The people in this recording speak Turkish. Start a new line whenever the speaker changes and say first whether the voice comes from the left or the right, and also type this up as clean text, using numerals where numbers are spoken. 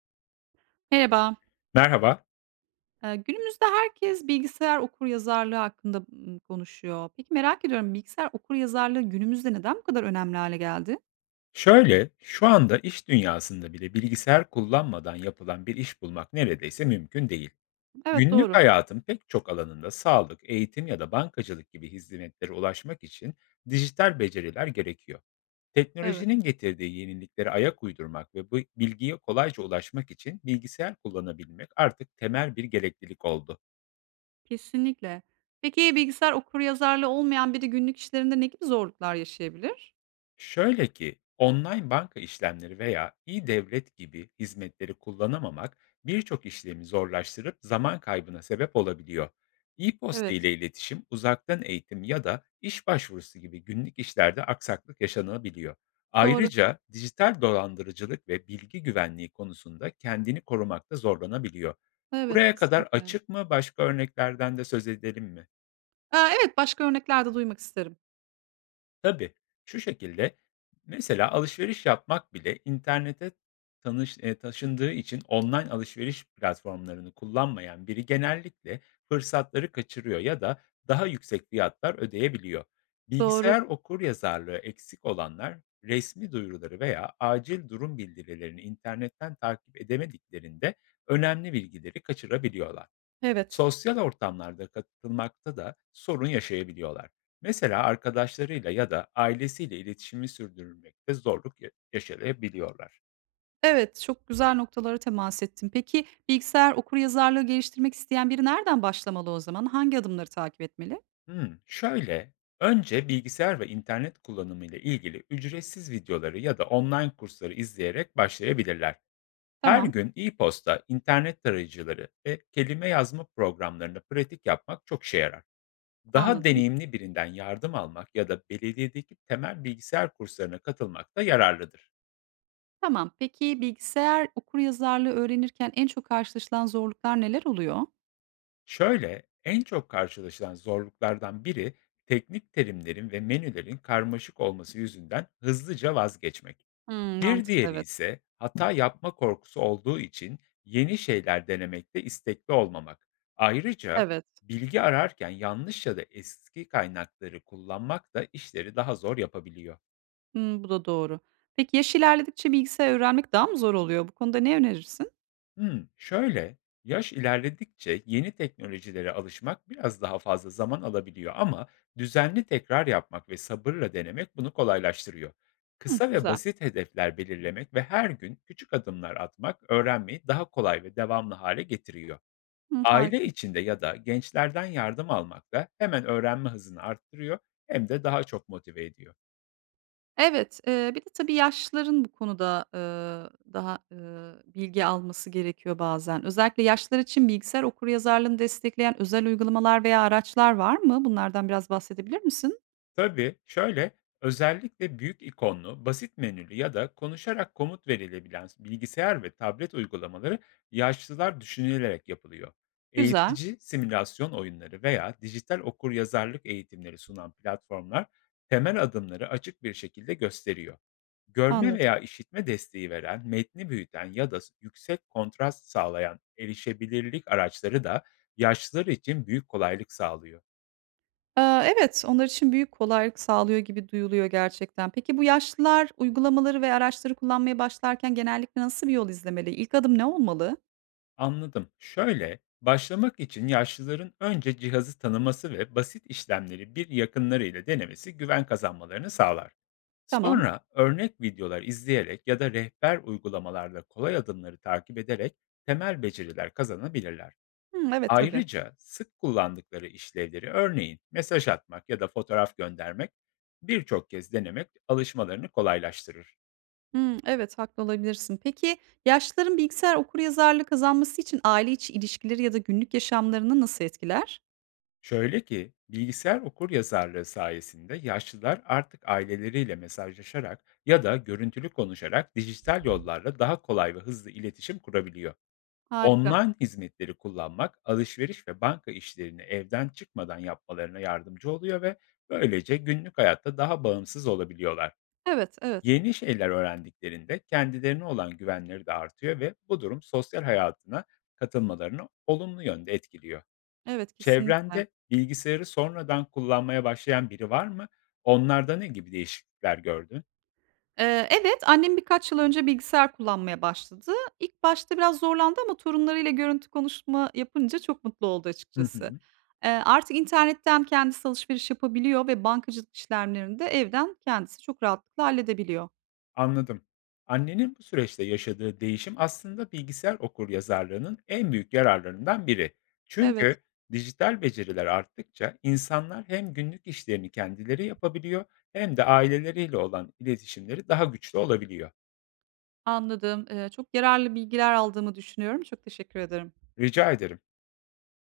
right: Merhaba.
left: Merhaba.
right: Günümüzde herkes bilgisayar okuryazarlığı hakkında, konuşuyor. Peki merak ediyorum, bilgisayar okuryazarlığı günümüzde neden bu kadar önemli hale geldi?
left: Şöyle, şu anda iş dünyasında bile bilgisayar kullanmadan yapılan bir iş bulmak neredeyse mümkün değil.
right: Evet,
left: Günlük
right: doğru.
left: hayatın pek çok alanında sağlık, eğitim ya da bankacılık gibi hizmetlere ulaşmak için dijital beceriler gerekiyor.
right: Evet,
left: Teknolojinin getirdiği yeniliklere ayak uydurmak ve bu bilgiye kolayca ulaşmak için bilgisayar kullanabilmek artık temel bir gereklilik oldu.
right: kesinlikle. Peki bilgisayar okuryazarlığı olmayan biri günlük işlerinde ne gibi zorluklar yaşayabilir?
left: Şöyle ki, online banka işlemleri veya e-devlet gibi hizmetleri kullanamamak birçok işlemi zorlaştırıp zaman kaybına sebep olabiliyor. E-posta
right: Evet,
left: ile iletişim, uzaktan eğitim ya da iş başvurusu gibi günlük işlerde aksaklık yaşanabiliyor.
right: doğru.
left: Ayrıca dijital dolandırıcılık ve bilgi güvenliği konusunda kendini korumakta zorlanabiliyor.
right: Evet,
left: Buraya kadar
right: kesinlikle.
left: açık mı? Başka örneklerden de söz edelim mi?
right: Evet, başka örnekler de duymak isterim.
left: Tabii, şu şekilde, mesela alışveriş yapmak bile internete tanış taşındığı için online alışveriş platformlarını kullanmayan biri genellikle fırsatları kaçırıyor ya da daha yüksek fiyatlar ödeyebiliyor.
right: Doğru,
left: Bilgisayar okuryazarlığı eksik olanlar resmi duyuruları veya acil durum bildirilerini internetten takip edemediklerinde önemli bilgileri kaçırabiliyorlar.
right: evet.
left: Sosyal ortamlarda katılmakta da sorun yaşayabiliyorlar. Mesela arkadaşlarıyla ya da ailesiyle iletişimi sürdürmekte zorluk yaşayabiliyorlar.
right: Evet, çok güzel noktalara temas ettim. Peki bilgisayar okuryazarlığı geliştirmek isteyen biri nereden başlamalı o zaman? Hangi adımları takip etmeli?
left: Hmm, şöyle, önce bilgisayar ve internet kullanımı ile ilgili ücretsiz videoları ya da online kursları izleyerek başlayabilirler. Her
right: Tamam,
left: gün e-posta, internet tarayıcıları ve kelime yazma programlarını pratik yapmak çok işe yarar. Daha
right: anladım.
left: deneyimli birinden yardım almak ya da belediyedeki temel bilgisayar kurslarına katılmak da yararlıdır.
right: Tamam, peki bilgisayar okuryazarlığı öğrenirken en çok karşılaşılan zorluklar neler oluyor?
left: Şöyle, en çok karşılaşılan zorluklardan biri teknik terimlerin ve menülerin karmaşık olması yüzünden hızlıca vazgeçmek.
right: Hımm,
left: Bir
right: mantıklı,
left: diğeri
right: evet.
left: ise hata yapma korkusu olduğu için yeni şeyler denemekte istekli olmamak. Ayrıca
right: Evet,
left: bilgi ararken yanlış ya da eski kaynakları kullanmak da işleri daha zor yapabiliyor.
right: hımm, bu da doğru. Peki yaş ilerledikçe bilgisayar öğrenmek daha mı zor oluyor? Bu konuda ne önerirsin?
left: Hımm, şöyle, yaş ilerledikçe yeni teknolojilere alışmak biraz daha fazla zaman alabiliyor ama düzenli tekrar yapmak ve sabırla denemek bunu kolaylaştırıyor.
right: Hıh,
left: Kısa ve
right: güzel.
left: basit hedefler belirlemek ve her gün küçük adımlar atmak öğrenmeyi daha kolay ve devamlı hale getiriyor.
right: Hıı,
left: Aile
right: harika.
left: içinde ya da gençlerden yardım almak da hemen öğrenme hızını arttırıyor hem de daha çok motive ediyor.
right: Evet, bir de tabii yaşlıların bu konuda, bilgi alması gerekiyor bazen. Özellikle yaşlılar için bilgisayar okuryazarlığını destekleyen özel uygulamalar veya araçlar var mı? Bunlardan biraz bahsedebilir misin?
left: Tabii, şöyle, özellikle büyük ikonlu, basit menülü ya da konuşarak komut verilebilen bilgisayar ve tablet uygulamaları yaşlılar düşünülerek yapılıyor.
right: Güzel,
left: Eğitici simülasyon oyunları veya dijital okuryazarlık eğitimleri sunan platformlar temel adımları açık bir şekilde gösteriyor. Görme
right: anladım.
left: veya işitme desteği veren, metni büyüten ya da yüksek kontrast sağlayan erişebilirlik araçları da yaşlılar için büyük kolaylık sağlıyor.
right: Aaa, evet, onlar için büyük kolaylık sağlıyor gibi duyuluyor gerçekten. Peki bu yaşlılar uygulamaları ve araçları kullanmaya başlarken genellikle nasıl bir yol izlemeli? İlk adım ne olmalı?
left: Anladım. Şöyle, başlamak için yaşlıların önce cihazı tanıması ve basit işlemleri bir yakınlarıyla denemesi güven kazanmalarını sağlar.
right: Tamam.
left: Sonra örnek videolar izleyerek ya da rehber uygulamalarla kolay adımları takip ederek temel beceriler kazanabilirler.
right: Hımm, evet, tabii.
left: Ayrıca sık kullandıkları işlevleri, örneğin mesaj atmak ya da fotoğraf göndermek, birçok kez denemek alışmalarını kolaylaştırır.
right: Hımm, evet, haklı olabilirsin. Peki yaşlıların bilgisayar okuryazarlığı kazanması için aile içi ilişkileri ya da günlük yaşamlarını nasıl etkiler?
left: Şöyle ki, bilgisayar okuryazarlığı sayesinde yaşlılar artık aileleriyle mesajlaşarak ya da görüntülü konuşarak dijital yollarla daha kolay ve hızlı iletişim kurabiliyor.
right: Harika.
left: Online hizmetleri kullanmak, alışveriş ve banka işlerini evden çıkmadan yapmalarına yardımcı oluyor ve böylece günlük hayatta daha bağımsız olabiliyorlar.
right: Evet, evet.
left: Yeni şeyler öğrendiklerinde kendilerine olan güvenleri de artıyor ve bu durum sosyal hayatına katılmalarını olumlu yönde etkiliyor.
right: Evet, kesinlikle.
left: Çevrende bilgisayarı sonradan kullanmaya başlayan biri var mı? Onlarda ne gibi değişiklikler gördün?
right: Evet, annem birkaç yıl önce bilgisayar kullanmaya başladı. İlk başta biraz zorlandı ama torunlarıyla görüntü konuşma yapınca çok mutlu oldu
left: Hı
right: açıkçası.
left: hı,
right: Artık internetten kendisi alışveriş yapabiliyor ve bankacılık işlemlerini de evden kendisi çok rahatlıkla halledebiliyor.
left: anladım. Annenin bu süreçte yaşadığı değişim aslında bilgisayar okuryazarlığının en büyük yararlarından biri.
right: Evet,
left: Çünkü dijital beceriler arttıkça insanlar hem günlük işlerini kendileri yapabiliyor hem de aileleriyle olan iletişimleri daha güçlü olabiliyor.
right: anladım. Çok yararlı bilgiler aldığımı düşünüyorum. Çok teşekkür ederim.
left: Rica ederim.